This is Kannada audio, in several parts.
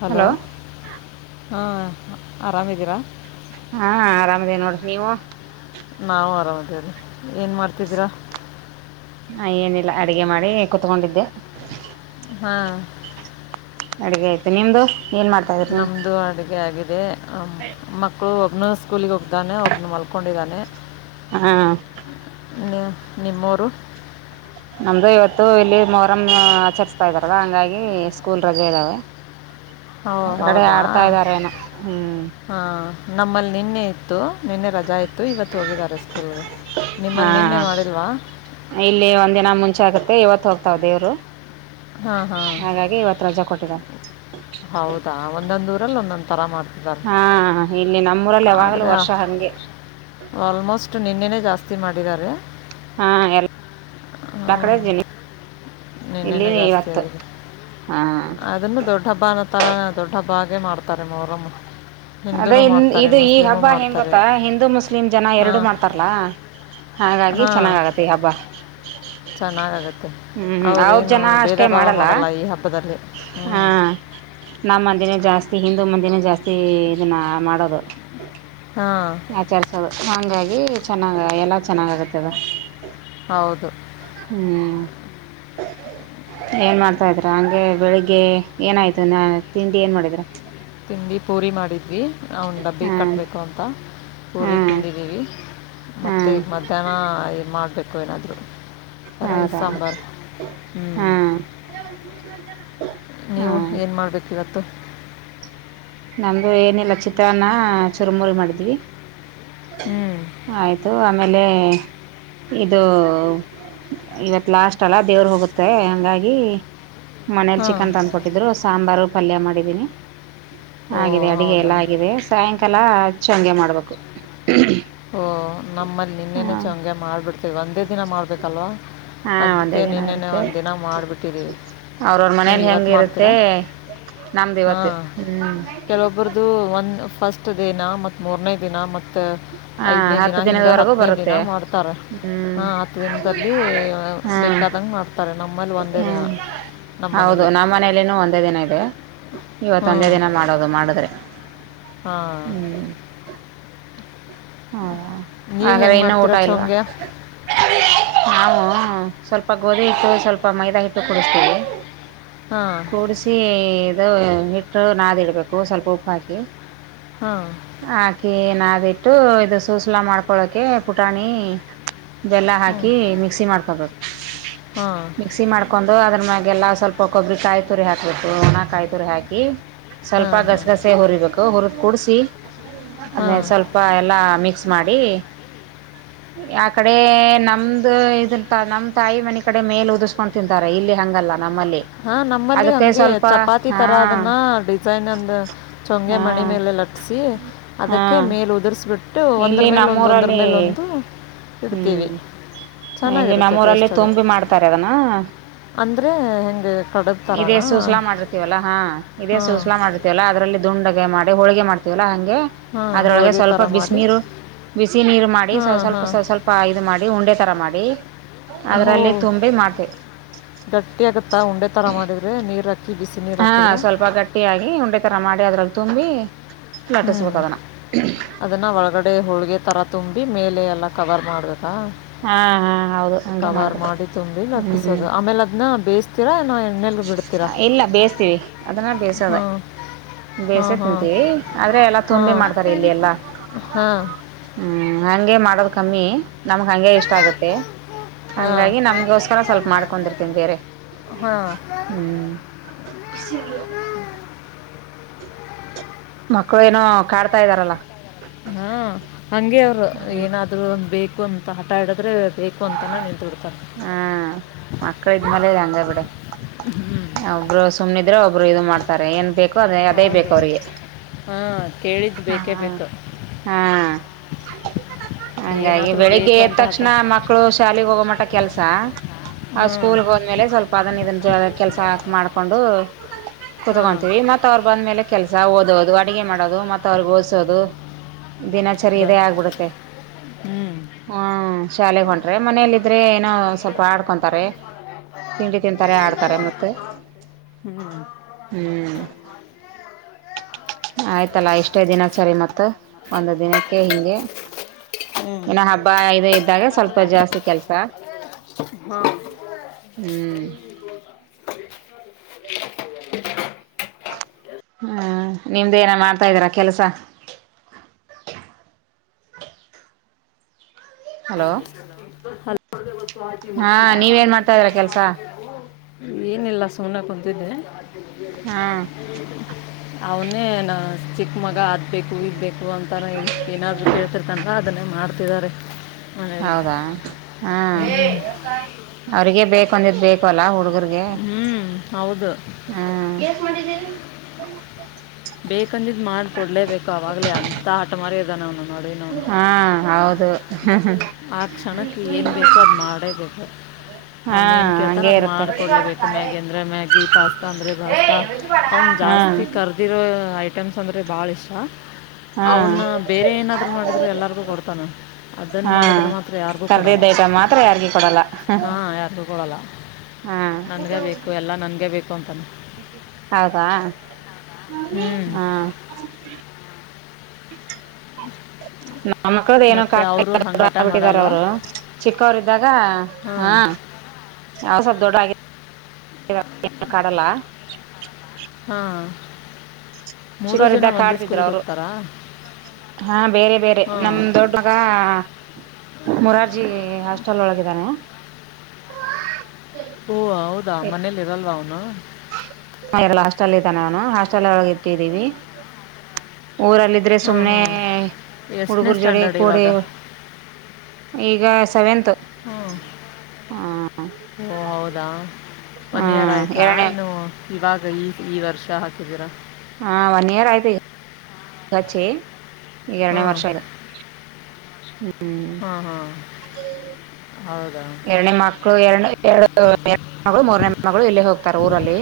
ಹಲೋ ಹಾ ಆರಾಮಿದ್ದೀರಾ. ಹಾ ಆರಾಮದೇ ನೋಡ್ರಿ ನೀವು. ನಾವು ಆರಾಮ್ದೇವೀ ಏನು ಮಾಡ್ತಿದ್ದೀರಾ. ಹಾ ಏನಿಲ್ಲ ಅಡಗೆ ಮಾಡಿ ಕುೂತ್ಕೊಂಡಿದ್ದೆ. ಹಾ ಅಡ್ಗೆ ಆಯ್ತು ನಿಮ್ದು. ಏನ್ ಮಾಡ್ತಾ ಇದ್ರಿ ನೀವು ನಮ್ದು ಅಡುಗೆ ಆಗಿದೆ ಮಕ್ಕಳು. ನ ಸ್ಕೂಲಿಗೆ ಹೋಗ್ದಾನೆ ಒಬ್ನು ಮಲ್ಕೊಂಡಿದ್ದಾನೆ. ಹಾ ನಿಮ್ಮ ನಿಮ್ಮೂರು. ನಮ್ದು ಇವತ್ತು ಇಲ್ಲಿ ಮೊಹರಂ ಆಚರಿಸತದಾರಲ್ಲ ಹಂಗಾಗಿ ಸ್ಕೂಲ್ ರಜೆ ಇದ್ದಾವೆ. ಹೋ ಹೊರಗಡೆ ಹೌದಾ ಆಡ್ತಾ ಇದ್ದಾರೇನ ಹ್ಮ್. ಹಾಂ ನಮ್ಮಲ್ಲಿ ನಿನ್ನೆ ಇತ್ತು. ನಿನ್ನೆ ರಜಾ ಇತ್ತು ಇವತ್ತು ಹೋಗಿದ್ದಾರೆ ಸ್ಕೂಲ್ಗೆ ನಿಮ್ಮಲ್ಲಿ ನಿನ್ನೆ ಮಾಡಿಲ್ವಾ. ಇಲ್ಲೇ ಒಂದ ದಿನ ಮುಂಚೆ ಮತ್ತೆ ಇವತ್ತು ಹೋಗ್ತಾವ ದೇವ್ರು. ಹಾ ಹಾ ಹಾಗಾಗಿ ಇವತ್ತು ರಜಾ ಕೊಟ್ಟಿದ್ದಾರೆ ಹೌದಾ ಒಂದೊಂದ್ ಊರಲ್ಲಿ ಒಂದೊಂದ್ ತರ ಮಾಡ್ತ. ಹಾ ಇಲ್ಲಿ ನಮ್ಮೂರಲ್ಲಿ [inaudible] ಯಾವಾಗ್ಲೂ ಆದ್ರ ವರ್ಷ ಹಂಗೆ ಆಲ್ಮೋಸ್ಟ್ ನಿನ್ನೇನೇ. ಜಾಸ್ತಿ ಮಾಡಿದ್ದಾರೆ. ಹಾ ಎಲ್ಲ ಎಲ್ಲಾ ಕಡೆ ಇದ್ದೀನಿ. ನಿನ್ನೆನ ಜಾಸ್ತಿ ಆಗಿದೆ ಹಾ ಅದನ್ನು ದೊಡ್ಡ ಹಬ್ಬ ಅನ್ನೊ ತರ ದೊಡ್ಡ ಹಬ್ಬಾಗೆ ಮಾಡ್ತಾರೆ ಮೊಹರಂ. ಅದೇ ಇಂದು ಈ ಹಬ್ಬ ಹೆಂಗ ಮಾಡ್ತಾರೆ ಗೊತ್ತಾ ಹಿಂದೂ ಮುಸ್ಲಿಂ ಜನ ಎರಡು ಹಾಂ ಮಾಡ್ತಾರಲಾ. ಹಾಗಾಗಿ ಹಾಂ ಚೆನ್ನಾಗಾಗತ್ತೆ ಈ ಹಬ್ಬ. ಚೆನ್ನಾಗಾಗತ್ತೆ ಹ್ಮ್ ಅವ್ರ ಅವರೇನು ಜನ ಭೇದ ಅಷ್ಟೇ ಭಾವ ಮಾಡಲ್ಲ ಈ ಹಬ್ಬದಲ್ಲಿ ಹ್ಞೂ ಹಾ ನಮ್ಮ ಮಂದಿನೇ ಜಾಸ್ತಿ ಹಿಂದೂ ಮಂದಿನೇ ಜಾಸ್ತಿ ಇದನ್ನ ಮಾಡೋದು ಹಾಂ ಆಚರ್ಸೋದು ಹಂಗಾಗಿ ಚೆನ್ನಾಗ ಎಲ್ಲ ಚೆನ್ನಾಗ ಆಗತ್ತೆ ಅದ ಹೌದು ಹ್ಮ್ ಏನ್ ಮಾಡ್ತಾ ಇದ್ರ ಹಂಗ್ ಗೆ ಬೆಳಿಗ್ಗೆ ಏನಾಯ್ತು ನ ತಿಂಡಿ ಏನ್ ಮಾಡಿದ್ರ ತಿಂಡಿ ಪೂರಿ ಮಾಡಿದ್ವಿ ಅವ್ನ ಡಬ್ಬಿಗೆ ಹಾ ಕಟ್ಟಬೇಕು ಅಂತ ಹಾ ಪೂರಿ ತಿಂದಿದ್ದೀವಿ ಹಾ ಮತ್ತೆ ಈಗ ಮಧ್ಯಾಹ್ನ ಏನ್ ಮಾಡ್ಬೇಕು ಏನಾದ್ರು ರೈಸ್ ಹೌದಾ ಸಾಂಬಾರ್ ಹಾ ಹ್ಮ್ ನೀವು ಹಾ ಏನು ಮಾಡ್ಬೇಕ ಇವತ್ತು. ನಮ್ದು ಏನಿಲ್ಲ ಚಿತ್ರಾನ್ನ ಚುರಮೂರಿ ಮಾಡಿದ್ವಿ. ಹ್ಞೂ ಆಯ್ತು ಆಮೇಲೆ ಇದು ಇವತ್ ಲಾಸ್ಟ್ ಅಲ್ಲ ದೇವ್ರ ಹೋಗುತ್ತೆ ಹಂಗಾಗಿ ಮನೇಲಿ ಹಾಂ ಚಿಕನ್ ತಂದುಕೊಟ್ಟಿದ್ರು ಸಾಂಬಾರು ಪಲ್ಯ ಮಾಡಿದ್ದೀನಿ ಓ ಆಗಿದೆ ಅಡಗೆ ಎಲ್ಲ ಹೌದಾ ಆಗಿದೆ ಸಾಯಂಕಾಲ ಹಚ್ಚು ಹಾಗಂಗೆ ಮಾಡ್ಬೇಕು ಓಹ ನಮ್ಮಲ್ಲಿ ನಿನ್ನೆನ ಚಂಗೆ ಮಾಡಿಬಿಡ್ತೀವಿ ಒಂದೇ ದಿನ ಮಾಡಬೇಕಲ್ವಾ ಹಾಂ ಒಂದೇ ಅದಕ್ಕೆ ದಿನ ನಿನ್ನೆ ಇರುತ್ತೆ ಒಂದು ದಿನ ಮಾಡಿಬಿಟ್ಟಿದ್ದೀವಿ ಅವ್ರವ್ರ ನೀವು ಮನೇಲಿ ಇವತ್ತು ಮಾಡ್ತೀರಾ ಹೆಂಗಿರುತ್ತೆ ನಮ್ದು ಹಾ ಇವತ್ತು ಹ್ಞೂ ಕೆಲವೊಬರ್ದು ಒಂದು ಫಸ್ಟ್ ದಿನ ಮತ್ತು ಮೂರನೇ ದಿನ ಮತ್ತು ಹಾಂ ಐದನೇ ದಿನ ಹತ್ತು ಹಿಂಗ ದಿನದವರೆಗೂ ಹತ್ತನೇ ದಿನ ಬರುತ್ತೆ ಮಾಡ್ತಾರೆ ಹ್ಞೂ ಹ ಹತ್ ದಿನದಲ್ಲಿ ಹಾಂ ದಂಗ್ ಮಾಡ್ತಾರೆ ನಮ್ಮಲ್ಲಿ ಒಂದೇ ದಿನ ಹ್ಮ್ ನಮ್ಮ ಹೌದು ಮನೇಲಿ ನಮ್ಮ ಮನೇೆಯಲ್ಲಿನೂ ಒಂದೇ ದಿನ ಇದೆ ಇವತ್ತ ಒಂದೇ ದಿನ ಮಾಡೋದು ಮಾಡಿದ್ರೆ ಹಾ ಹ್ಮ್ ಹ ಹಾಗ್ರೆ ಹೆಂಗೆ ಇನ್ನುೂ ಊಟ ಮಾಡ್ತೀರಾ ಇಲ್ವಾ ಚೋಂಗ್ಯಾ ನಾವು ಸ್ವಲ್ಪ ಗೋಧಿ ಹಿಟ್ಟು ಸ್ವಲ್ಪ ಮೈದಾ ಹಿಟ್ಟು ಕುೂಡಿಸ್ತೀವಿ ಹಾಂ ಕೂಡಿಸಿ ಇ ಹಿಟ್ಟು ನಾದ್ ಇಡಬೇಕು ಸ್ವಲ್ಪ ಉಪ್ಪು ಹಾಕಿ ಹಾಂ ಹಾಕಿ ನಾದಿಟ್ಟು ಇದು ಸೂಸಲಾ ಮಾಡ್ಕೊಳಕೆ ಪುಟಾಣಿ ಬೆ ಲ್ಲ ಹ್ಞೂ ಹಾಕಿ ಮಿಕ್ಸಿ ಮಾಡ್ಕೊಬೇಕು ಹಾಂ ಮಿಕ್ಸಿ ಮಾಡ್ಕೊಂಡು ಅದ್ರ ಮ್ಯಾಗೆಲ್ಲಾ ಸ್ವಲ್ಪ ಕೊಬ್ಬರಿ ಕಾಯಿ ತುರಿ ಹಾಕಕ್ಬಟ್ಟು ಹಣ ಕಾಯಿ ತುರಿ ಹಾಕಿ ಸ್ವಲ್ಪ ಹಾಂ ಹಾಂ ಗಸಗಸೆ ಹುರಿಬೇಕು ಹುರಿದ್ ಕುಡಸಿ ಅದೇ ಹಾಂ ಸ್ವಲ್ಪ ಎಲ್ಲಾ ಮಿಕ್ಸ್ ಮಾಡಿ ಆ ಕಡೆ ನಮ್ದ ಇದ ನಮ್ ತಾಯಿ ಮನೆ ಕಡೆ ಮೇಲ ಹದು ಕೊಂಡ್ ತಿಂತಾರೆ ಇಲ್ಲಿ ಹಂಗಲ್ಲ ನಮ್ಮಲ್ಲಿ ಹಾ ನಮ್ಮಲ್ಲಿ ಅದಕ್ಕೆ ಹಂಗೆ ಸ್ವಲ್ಪ ಚಪಾತಿ ತರ ಹಾಂ ಅದನ್ನ ಡಿಸೈನ್ ಅಂದ ಚೊಂಗೆ ಮಣಿ ಹಾಂ ಮೇಲೆಲಿಟ್ಟ ಅದಕ್ಕೆ ಹಾಂ ಮೇಲೆ ಉದುರ್ಸ್ಬಿಟ್ಟು ಒಂದರ ಮೇಲ್ ಒಂದು ಒಂದರ ಮೇಲ್ ಒಂದು ಹ್ಮ್ ಇಲ್ಲಿ ಚೆನ್ನಾಗಿರುತ್ತೆ ನಮ್ಮೂರಲ್ಲೇ ತೊಂಬಿ ಮಾಡ್ತಾರ ಅದನ ಅಂದ್ರೆ ಹೆಂಗೆ ಕಡುಬು ಇದೇ ಥರನಾ ಸೂಸ್ಲಾ ಮಾಡಿರ್ತೀವಲ್ಲಾ ಹಾ ಇದೇ ಹಾಂ ಸೂಸ್ಲಾ ಮಾಡಿರ್ತೀವಲ್ಲಾ ಅದರಲ್ಲಿ ದುಂಡ ಮಾಡಿ ಹೋಳ್ಗೆ ಮಾಡ್ತೀವಲ್ಲಾ ಹಂಗೆ ಹಾಂ ಅದ್ರೊಳಗೆ ಹೋಳಿಗೆ ಥರ ಸ್ವಲ್ಪ ಮಾಡಿ ಬಿಸ್ನೇ ರು ಬಿಸಿ ನೀರು ಮಾಡಿ ಸ್ ಹಾಂ ಸ್ವಲ್ಪ ಹಾಂ ಸ್ವಲ್ಪ ಇದು ಮಾಡಿ ಉಂಡೆ ತರ ಮಾಡಿ ಅದ್ರಲ್ಲಿ ತುಂಬಿ ಮಾಡ್ತೇವಿ ಗಟ್ಟಿ ಆಗತ್ತಾ ಉಂಡೆ ತರಾ ಮಾಡಿದ್ರೆ ನೀರ್ ಹ ಹಾ ಸ್ವಲ್ಪ ಗಟ್ಟಿಯಾಗಿ ಉಂಡೆ ತರ ಮಾಡಿ ಅದ್ರಾಗ ತುಂಬಿ ಲಟ್ಟಿಸ್ಬೇಕು ಹ್ಮ್ ಅದನ್ನ ಅದನ್ನ ಒಳಗಡೆ ಹೋಳ್ಗೆ ತರ ತುಂಬಿ ಮೇಲೆ ಎಲ್ಲ ಕವರ್ ಮಾಡ್ಬೇಕು ಹಾ ಹಾ ಹೌದು ಹಂಗೆ ಕವರ್ ಮಾಡ್ಬೇಕು ಮಾಡಿ ತುಂಬಿ ಹ್ಮ್ ನಟ್ಟಿಸೋದು ಆಮೇಲೆ ಅದ್ನ್ ಬೇಸ್ ಇಲ್ಲ ಬೇಯಿಸತೀವಿ ಅದನ್ನ ಬೇಯಸೋದ ಹಾಂ ಹಾಂ ಬೇಸೆ ಹಾಂ ತಿಂತೀವಿ ಆದ್ರೆ ಎಲ್ಲಾ ತುಂಬಿ ಹಾಂ ಮಾಡ್ತಾರೆ ಇಲ್ಲಿ ಎಲ್ಲಾ ಹಾಂ ಹ್ಮ್ ಹಂಗೆ ಮಾಡೋದು ಕಮ್ಮಿ ನಮ್ಗೆ ಹಂಗೆ ಇಷ್ಟ ಆಗುತ್ತೆ ಹಾಂ ಹಂಗಾಗಿ ನಮ್ಗಗೋಸ್ಕರ ಸ್ವಲ್ಪ ಮಾಡ್ಕೊಂಡಿರ್ತೀನಿ ಬೇರೆ ಹಾಂ ಹ್ಮ್ ಮಕ್ಕಳು ಏನೋ ಕಾಡ್ತಾ ಇದ್ದಾರಲ್ಲ ಹಾ ಹಂಗೆ ಅವ್ರು ಹ್ಮ ಏನಾದ್ರು ಒಂದು್ ಬೇಕು ಅಂತ. ಹಟ ಹಾಡಿದ್ರೆ ಬೇಕು ಅಂತಾನ ನಿಂತರು. ಹ್ಮ ಮಕ್ಕಳ ಇದ್ಮೇಲ ಹಂಗ ಬಿಡ ಒಬರು. ಸುಮ್ಮ್ದ್ರೆ ಒಬ್ರು ಇದು ಮಾಡ್ತಾರೆ ಏನ್ಕು. ಅದೇ ಅದೇ ಬೇಕು ಹೌದು ಅವ್ರಿಗೆ ಹಾಂ ಕೇಳಿದ್ದು ಹ ಬೇಕೇ ಬೇಕು ಹಾ. ಹಂಗಾಗಿ ಏನಾದರೂ ಬೆಳಿಗ್ಗೆ ಬೇಕು ಎದ ಅಂತ ತಕ್ಷಣ ಹಠ ಮಕ್ಕಳು ಶಾಲೆಗೆ ಹೋಗೋ ಮಟಕ್ಕೆ. ಕೆಲ್ಸ. ಆ್ ಹಾಂ ಸ್ಕೂಲ್ ಹೋದ್ಮೇಲೆ ಸ್ವಲ್ಪ ಅದನ್ನ ಇದನ್ ಕೆಲ್ಸಾ ಮಾಡ್ಕೊಂಡು ಹಾಂ ಕೂತುಗೊನ್ತೀವಿ ಮತ್ತತ್ ಅವ್ರು ಬಂದ್ಮೇಲೆ ಕೆಲ್ಸ ಓದೋದು ಅಡಗೆ ಮಾಡೋದು ಮತ್ತತ್ ಅವ್ರಗ್ ಓದಸೋದು. ದಿನಾಚರಿ ಬ ಇದೇ ಆಗ್ಬಿಡುತ್ತೆ ಹ್ಞೂ ಹ್ಮ ಶಾಲೆಗೆಗ್ ಹೊೊಂಡ್ರೆ ಮನೇೆಯಲ್ಲಿ. ಮೆ ಏನೋ ಸ್ವಲ್ಪ ಆಡ್ಕೊಂತಾರೆ ತಿಂಡಿ ತಿಂತಾರೆ ಆಡ್ತಾರೆ ಮತ್ತ. ಹ್ಞೂ ಹ್ಮ್. ಆಯ್ತಲ್ಲ ಇಷ್ಟೇ ದಿನಚರಿ ಮತ್ತ ಒಂದು ದ. ಹಿಂಗೆ ಹ್ಞೂ ಇನ್ನು ಹಬ್ಬ ಇದು ಇದ್ದಾಗ ಸ್ವಲ್ಪ ಜಾಸ್ತಿ ಕೆಲ್ಸ. ಹಾಂ ಹ್ಮ್.. [inaudible] ಹ್ಮ್ ನಿಮ್ದ ಏನ ಮಾಡ್ತಾದೀರಾ ಕೆಲಸ. ಹಲೋ ಹೆಲೋ [unintelligible] ವಸ್ತು ಆಕಿ ಮುದ. ಹಾ ನೀವೇನ್ ಮಾಡ್ತಾ ಇದೀರಾ ಕೆಲ್ಸ ಏನಿಲ್ಲ ಸುಮ್ನ ಕುಂತಿದ್ದಿ. ಹಾ ಅವನೇ ನ ಚಿಕ್ಕ ಮಗ ಅ. ಬೇಕು ಈಗ್ ಬೇಕು ಅಂತಾನ ಏನಾದ್ರರು ಕೇಳ್ತಿರ್ತನ್ ಅದನ್ನೇ ಮಾಡ್ತಿದಿದ್ದಾರೆ. ಹೌದಾ ಹಾ ಅವ್ರಗ ಬೇಕ ಅಂದಿದು ಬೇಕು ಅಲ್ಲ ಹುಡುಗರು. ಹ್ಞೂ ಹೌದು [unintelligible] ಹ್ಮ್. ಬೇಕಂದಿದ್ದ್ ಮಾಡ್ಕೊಡ್ಲೇಬೇಕು ಅವಾಗ್ಲೇ ಅಂತ ಆಟ ಮಾರದ ಅವನು. ನೋಡಿ ಅವನು ಹಾ ಹೌದು. ಆ ಕ್ಷಣಕ್ಕೆ ಏನ್ ಬೇಕು ಅದು ಮಾಡೇಬೇಕು. ಹಾ ಅವನ ಏನ್ ಕೇಳ್ತಾನ ಹಂಗೆ ಅದ್ ಇರುತ್ತೆ ಮಾಡ್ಕೊಡ್ಲೇಬೇಕು ಮ್ಯಾಗಿ ಅಂದ್ರೆ ಮ್ಯಾಗಿ ಪಾಸ್ತಾ ಅಂದ್ರೆ ಪಾಸ್ತಾ ಅವನ. ಹಾ ಜಾಸ್ತಿ ಕರ್ದಿರೋ ಐಟಮ್ಸ್ ಅಂದರೆ ಭಾಳ ಇಷ್ಟ. ಹಾ ಅವನ್ನ ಬೇರೆ ಏನಾದ್ರು ಮಾಡಿದ್ರರು ಎಲ್ಲಾರ್ಗೂ ಕೊಡ್ತಾನ ಅದನ್ನ ಹ ಮಾಡಿದ್. ಕರ್ದದಯತ ಮಾತ್ರ ಯಾರ್ಗ ಕೊಡಲ್ಲ. ಲ್ಲ ಹಾ ನನ್ಗೆ ಬೇಕು ಎಲ್ಲ ನನ್ಗೆ ಬೇಕು. ಅಂತಾನೆ ಹೌದಾ ಹ್ಞೂ ಹಾ [inaudible] ನಮ್ಮ ಮಕ್ಳದ ಏನು ಕಾ ಮತ್ತು ಅವರು ಹಂಗೆ ಹಠ ಬಿಟ್ಟಿದಾರ ಮಾಡಲ್ವಾ ಅವರು ಚಿಕ್ಕವರು ಇದ್ದಾಗ ಹ ಹಾಂ ಯಾವಸವಲ್ ದೊಡ್ಡ ಕಾಡಲ್ಲ ಹಾ ಚಿಕ್ಕವರು್ದಕ್ ಆಡ್ತಿದ್ರು ಅವರು [inaudible] ಹಾ ಬೇರೆ ಬೇರೆ ಹಾಂ ನಮ್ದ ದೊಡ್ಡವಾಗ ಮುರಾರ್ಜಿ ಹಾಸ್ಟೆಲ್ ಒಳಗೆ ಇದ್ದಾನೆ ಓ ಹೌದಾ ಮನೆಯಲ್ಲಿ ಇರಲ್ಲ ಅವನು ಹಲ್ಲ ಅವ್ನು ಹಾಸ್ಟೆಲ್ ಇದ್ದ ನಾನು ಹಾಸ್ಟೆಲ್ ಒಳಗೆ ಇಟ್ಟಿದ್ದೀವಿ ಊರಲ್ಲಿದ್ರೆ ಹಾಂ ಸುಮ್ಮ್ನೆ ಹಾಂ ಎಷ್ಟನೇ ಹುಡುಗರು ಜೋಡೆ ಸ್ಟ್ಯಾಂಡರ್ಡ್ ಕೂಡೆ ಇವಾಗ ಈಗ ಸೆವೆಂತ್ ಹ್ಞೂ ಹ ಓ ಹೌದಾ ಹ ಒನ್ ಇಯರ್ ಆಯ್ತಾ ಎರಡನೇ ಇನ್ನು ಇವಾಗ ಈ ಈ ವರ್ಷ ಹಾಕಿದೀರಾ ಹಾ ಒನ್ ಇಯರ್ ಆಯ್ತು ಈಗಚ್ಚಿ ಈಗ ಎರನೇ ಹಾಂ ವರ್ಷ ಆಗ ಹ ಹಾ ಎರಡನೇ ಮಕ್ಕಳು ಎರಡ ಎರಡು ಎರಡ ಮ ಮೂರನೇ ಮಗಳು ಇಲ್ಲೇ ಹೋಗ್ತಾರ ಊರಲ್ಲಿ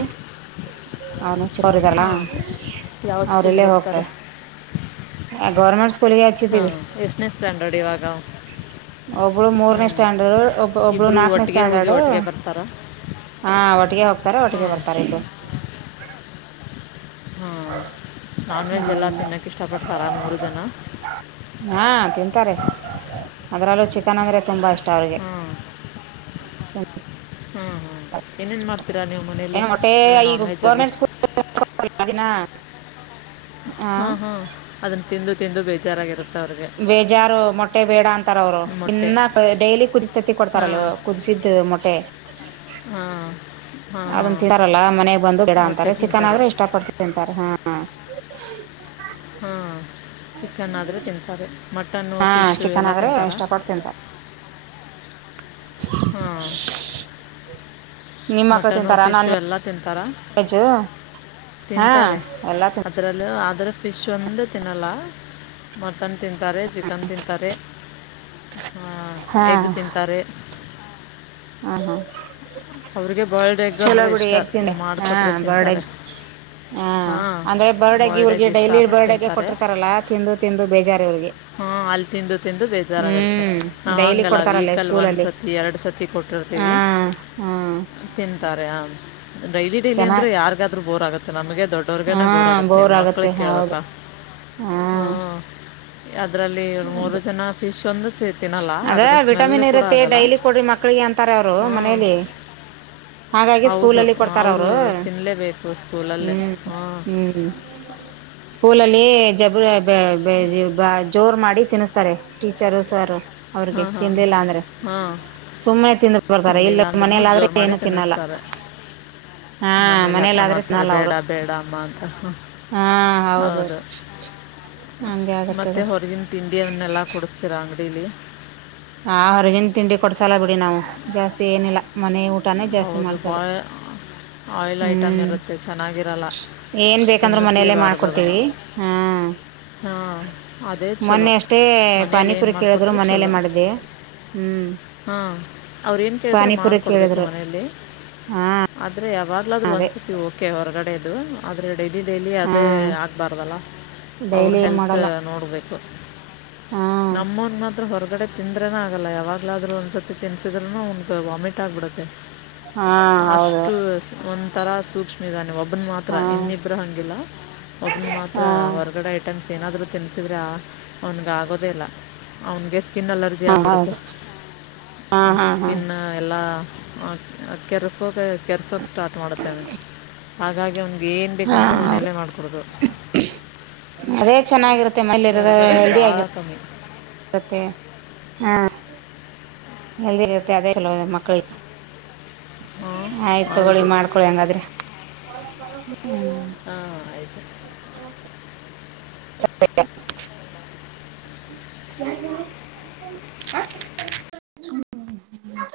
ಅವನು ಚೋರಿದಲ್ಲ ಹಾಂ ಯಾವ ಅವ್ರಲ್ಲೇ ಸ್ಕೂಲಿಗೆ ಹೋಗ್ತ ಹೋಗ್ತಾರೆ ಹಾ ಎಷ್ಟನ ಸ್ಲಂಡೋಡಿ ಇವಾಗ ಒ ಹ್ಞೂ ಮೂರನೇ ಸ್ಟ್ಯಾಂಡರ್ಡ್ ಒಬ್ ಒಬ್ಳ ಇಬ್ಬರು ನಾಕನೇ ಒಟ್ಟಿಗೆ ಹೋಗಿ ಸ್ಟ್ಯಾಂಡರ್ಡ್ ಒಟ್ಟಿಗೆ ಬರ್ತಾರಾ ಹ ಒಟ್ಟಿಗೆ ತರ ಒಟ್ಟಿಗೆ ಹಾಂ ಬರ್ತಾರೆ ಇದು ಹಾ ನಾನ್ ವೆಜ್ ಎಲ್ಲ ತಿನ್ನೋಕ್ಕೆ ಇಷ್ಟಪಡ್ತಾರಾ ಮೂರು ಜನ ಅದರಲ್ಲೂ ಚಿಕನ್ ಅಂದ್ರೆ ತುಂಬಾ ಇಷ್ಟ ಹ್ಮ್ ಹ ಹೂ ಹೂ ಏನೇನು ಮಾಡ್ತೀರಾ ನೀವು ಏ ಮನೆಯಲ್ಲಿ ನಾನ್ ವೆಜ್ಜಲ್ಲಿ ಸ್ವಲ್ಪ ದಿನ ಹ ಹಾ ಅದನ್ನ ತಿಂದು ತಿಂದು ಬೇಕು ಬೇಜಾರು ಮೊಟ್ಟೆ ಬೇಡ ಅಂತಾರ ಅವ್ರು ಮೊಟ್ಟೆ ಇನ್ನ ಡೈಲಿ ಕುಡಿತೀರ್ತಾರೆ ಕೊಡ್ತಾರಲ್ ಕುದಿಸಿದ್ದ ಮೊಟ್ಟೆ ಹಾ ಅದನ್ ತಿಂತಾರಲ್ಲಾ ಮನೆಗ್ ಬಂದು ಗಿಡ ಅಂತಾರೆ ಚಿಕನ್ ತಿಂತಾರೆ ಆದ್ರೆ ಇಷ್ಟ ಪಡ್ತ ತಿಂತಾರೆ ಹ ಹಾ ಹಾ ಚಿಕನ್ ಆದ್ರೆ ತಿಂತಾರೆ ಮಟನ್ ಮಟನ್ನು ಹಾ ಫಿಶು ಚಿಕನ್ ಎಲ್ಲ ಆದ್ರೆ ತಿಂತಾರಾ ಇಷ್ಟಪಟ್ಟು ತಿಂತಾರೆ ಹೂ ನಿಮ್ಮ ಮಕ್ಕಳ ತಿಂತಾರಾ ನಾನ್ ವೆಜ್ ಎಲ್ಲ ತಿಂತಾರಾ ಜು ಹಾ ಎಲ್ಲಾ ತಿ ಇಲ್ಲ ಆದರೆ ಫಿಶ್ ಒಂದು ತಿನ್ನಲ್ಲ ಮಟನ್ ತಿಂತಾರೆ ಚಿಕನ್ ತಿಂತಾರೆ ಹಾ ಹಾ ಎಗ್ ತಿಂತಾರೆ ಹಾ ಹಾ ಅವ್ರಿಗೆ ಬಾಯ್ಲ್ಡ್ ಎಗ್ ಚಲೋ ಅಂದರೆ ಬಿುಡಿ ಇಷ್ಟ ಯಕ್ ತಿಂಡೆ ಹಾ ಮಾಡಿಕೊಟ್ರೆ ತಿಂತಾರೆ ಬಾರ್ಡಗ್ ಹಾ ಹಾಂ ಅಂದ್ರೆ ಬರ್ಡಗೆ ಬಾಯ್ಲ್ಡ್ ಇವ್ರಿಗೆ ಎಗ್ ಡೈಲಿ ಇಷ್ಟಪಟ್ಟು ಬರ್ಡಗೆ ತಿಂತಾರೆ ಕೊಟ್ಟಿರ್ತಾರಲ್ಲಾ ತಿಂದು ತಿಂದು ಬೇಜಾರಿ ಇವ್ರಿಗೆ. ಹಾ ಅಲ್. ತಿಂದು ಬೇಜಾರಾಗಿರುತ್ತೆ ಹ್ಮ್ ಡೈಲಿ ಹಂಗಲ್ಲ ಕೊಡ್ತಾರಲ್ಲೇ ವೀಕಲ್ ಒಂದ್ ಸತಿ ಎರಡ್ ಸತಿ ಕೊಟ್ಟಿರ್ತೀವಿ. ಹ ಹ್ಮ. ತಿಂತಾರೆ ಆ ಡೈಲಿ ಡೈಲಿ ಅಂದ್ರೆ ಚೆನ್ನಾಗ್ ಯಾಗಾದ್ರು ಬೋರ್ ಆಗುತ್ತೆ ನಮಗೆ. ಹಾ ದೊಡ್ಡೋರ್ಗನ ಬೋರ್ ಆಗತ್ತೆ ಇನ್ ಆಗತ್ತೆ ಮಕ್ಳಿಗೆ ಹೌದು ಕೇಳ್ಬೇಕಾ ಹಾ. ಅದ್ರಲ್ಲಿ ಮೂರು ಹೌದು ಜನ ಫೀಸ್ ಒಂದು. ಸೇ ತಿನ್ನಲ್ಲ ಅದ ಅದರ ವಿಟಮಿನ್ ಸ್ಮೆಲ್ಲು ಕೂಡ ಇರುತ್ತೆ ಆಗಲ್ಲ ಡೈಲಿ ಕೊಡ್ರಿ ಮಕ್ಳಿಗೆ ಅಂತಾರ ಅವರು ಹ್ಞೂ ಮನೇಲಿ. ಹಾಗಾಗಿ ಹೌದು ಸ್ಕೂಲಲ್ಲಿ ಕೊಡ್ತಾರ ಅವರು ತಿನ್ನಲೇಬೇಕು ಸ್ಕೂಲಲ್ಲೇ ಹ್ಮ್ ಹ್ಞೂ ಹ್ಮ್. ಸ್ಕೂಲಲ್ಲಿ. ಜಬ ಜೋರ್ ಮಾಡಿ ತಿನ್ಸ್ತಾರೆ ಟೀಚರು ಸರ್. ಅವ್ರಗೆ ಹಾಂ ಹಾಂ ತಿನ್ಲಿಲ್ಲ ಅಂದ್ರೆ. ಹಾಂ ಸುಮ್ಮನೆ ತಿಂದು ಬರ್ತಾರ ಇಲ್ಲ ತಿನ್ನಲಿಲ್ಲ ಅಂದ್ರೂ ಮನೆಲ್ಲಾದ್ರೆ ಜೋರು ಮಾಡಿ ಏನು ತಿನ್ನಲ್ಲ ತಿನ್ನಿಸ್ತಾರೆ ಹಾ ಮನೇಲಿ ಹಟ ಮನೇಲಾದ್ರೆ ಮಾಡ್ತಾರೆ ತಿನ್ನಲ್ಲ ಬೇಡ ಅವರು ಬೇಡ ಅಮ್ಮ ಅಂತ. ಹೌದು ಹಂಗೆ ಮತ್ತೆ ಆಗತ್ತದು ಹೊರಗಿನ ತಿಂಡಿಯನ್ನೆಲ್ಲಾ ಕುಡಸ್ತೀರ ಅಂಗಡಿಲಿ. ಹಾ ಹೊರಗಿನ ತಿಂಡಿ ಕೊಡ್ಸಲ ಬಿಡಿ ನಾವು ಜಾಸ್ತಿ ಏನಿಲ್ಲಾ. ಹೌದು ಬಾಯ. ಆಯಿಲ್ ಐಟಮ್ ಹ್ಮ್ ಇರುತ್ತೆ ಚೆನ್ನಾಗಿರಲ್ಲ ಏನ್ ಬೇಕಂದ್ರು ಮನೆಯಲ್ಲೇ ತಿನ್ನಿಸಲೇಬಾರ್ದ ಅದನ್ನ ಮಾಡ್ಕೊಡ್ತೀವಿ ಹಾ ಹಾಂ ಅದೇ ಚಲೋ ಮೊನ್ನೆ ಅಷ್ಟೇ ಮನೇಲಿ ಏನು ಪಾನಿಪುರಿ ಕೇಳಿದ್ರು ಮಾಡ್ಕೊಟ್ರು ಮನೆಯಲ್ಲೇ ಚಲೋ ಮಾಡಿದ್ದೆ ಹ್ಮ್ ಹಾ ಅವ್ರೇನ್ ಕೇಳಿದ್ರು ಪಾನಿಪುರಿ ಮಾಡ್ಕೊಡ್ಬೇಕು ಕು ಕೇಳಿದ್ರು ಮನೇಲಿ ಹಾ ಆದ್ರೆ ಯಾವಾಗ್ಲಾದ್ರೂ ಅದೇ ಒಂದ್ ಸತಿ ಓಕೆ ಹೊರಗಡೆದು ಆದ್ರೆ ಡೈಲಿ ಡೈಲಿ ಹಾ ಅದೇ ಆಗಬಾರ್ದಲ್ಲ ಅವ್ರ್ ಡೈಲಿ ಏನ್ ಹೆಲ್ತ್ ಮಾಡಲ್ಲ ನೋಡ್ಬೇಕು ಹಾ ನಮ್ಮೋನ್ ಮಾತ್ರ ಹೊರಗಡೆ ತಿಂದ್ ದ್ರೇನೆ ಆಗಲ್ಲ ಯಾವಾಗಲಾದ್ರೂ ಒಂದ್ಸರ್ತಿ ತಿನ್ಸಿದ್ರೂನು ಅವ್ನಿಗ ವಾಮಿಟ್ ಆಗ್ಬಿಡುತ್ತೆ ಹಾ ಹೌದು ಅಷ್ಟು ಒಂಥರ ಸೂಕ್ಷ್ಮಿದಾನೆ ಒಬ್ಬನ್ ಮಾತ್ರ ಹಾ ಇನ್ನಿಬ್ಬ್ರ ಹಂಗಿಲ್ಲ ಒಬ್ಬನ್ ಮಾತ್ರ ಹಾ ಹೊರಗಡೆ ಐಟಮ್ಸ್. ಏನಾದ್ರು ತಿನ್ಸಿದ್ರಾ ಅವ್ನಿಗಾಗೋದೇ ಇಲ್ಲ ಅವ್ನಿಗೆ ಸ್ಕಿನ್ ಅಲರ್ಜಿ ಹಾ ಆಗ್ಬಿಡುತ್ತೆ ಹೌದು ಹಾ ಹಾ ಹಾ ಸ್ಕಿನ್ ಎಲ್ಲ ಹಾ ಕೆರೆಕೋಗ ಕೆರೆಸಕ್ಕೆ ಸ್ಟಾರ್ಟ್ ಮಾಡುತ್ತೇವೆ ಹಾಗಾಗಿ ಅವ್ನಿಗ್ ಹಾ ಹೌದು ಅದೇ ಚೆನ್ನಾಗಿರುತ್ತೆ. ತ್ತೆ ಮನೆಲಿರೋದು ಹೊರ್ಗಡೆದು ಹೆಲ್ದಿ ಭಾಳ ಆಗಿರತ್ತ್ ಕಮ್ಮಿ ಮತ್ತೆ ಹಾ ಹೆಲ್ದಿ ಇರುತ್ತೆ ಅದೇ ಚಲೋ ಇದೆ ಮಕ್ಕಳಿಗ್ ಹಾಂ ಆಯ್ತು ತಗೊಳ್ಳಿ ಹೌದು ಮಾಡ್ಕೊಳಿ ಹಂಗಾದ್ರೆ ಹಾಂ ಆಯಿತು [unintelligible] [unintelligible]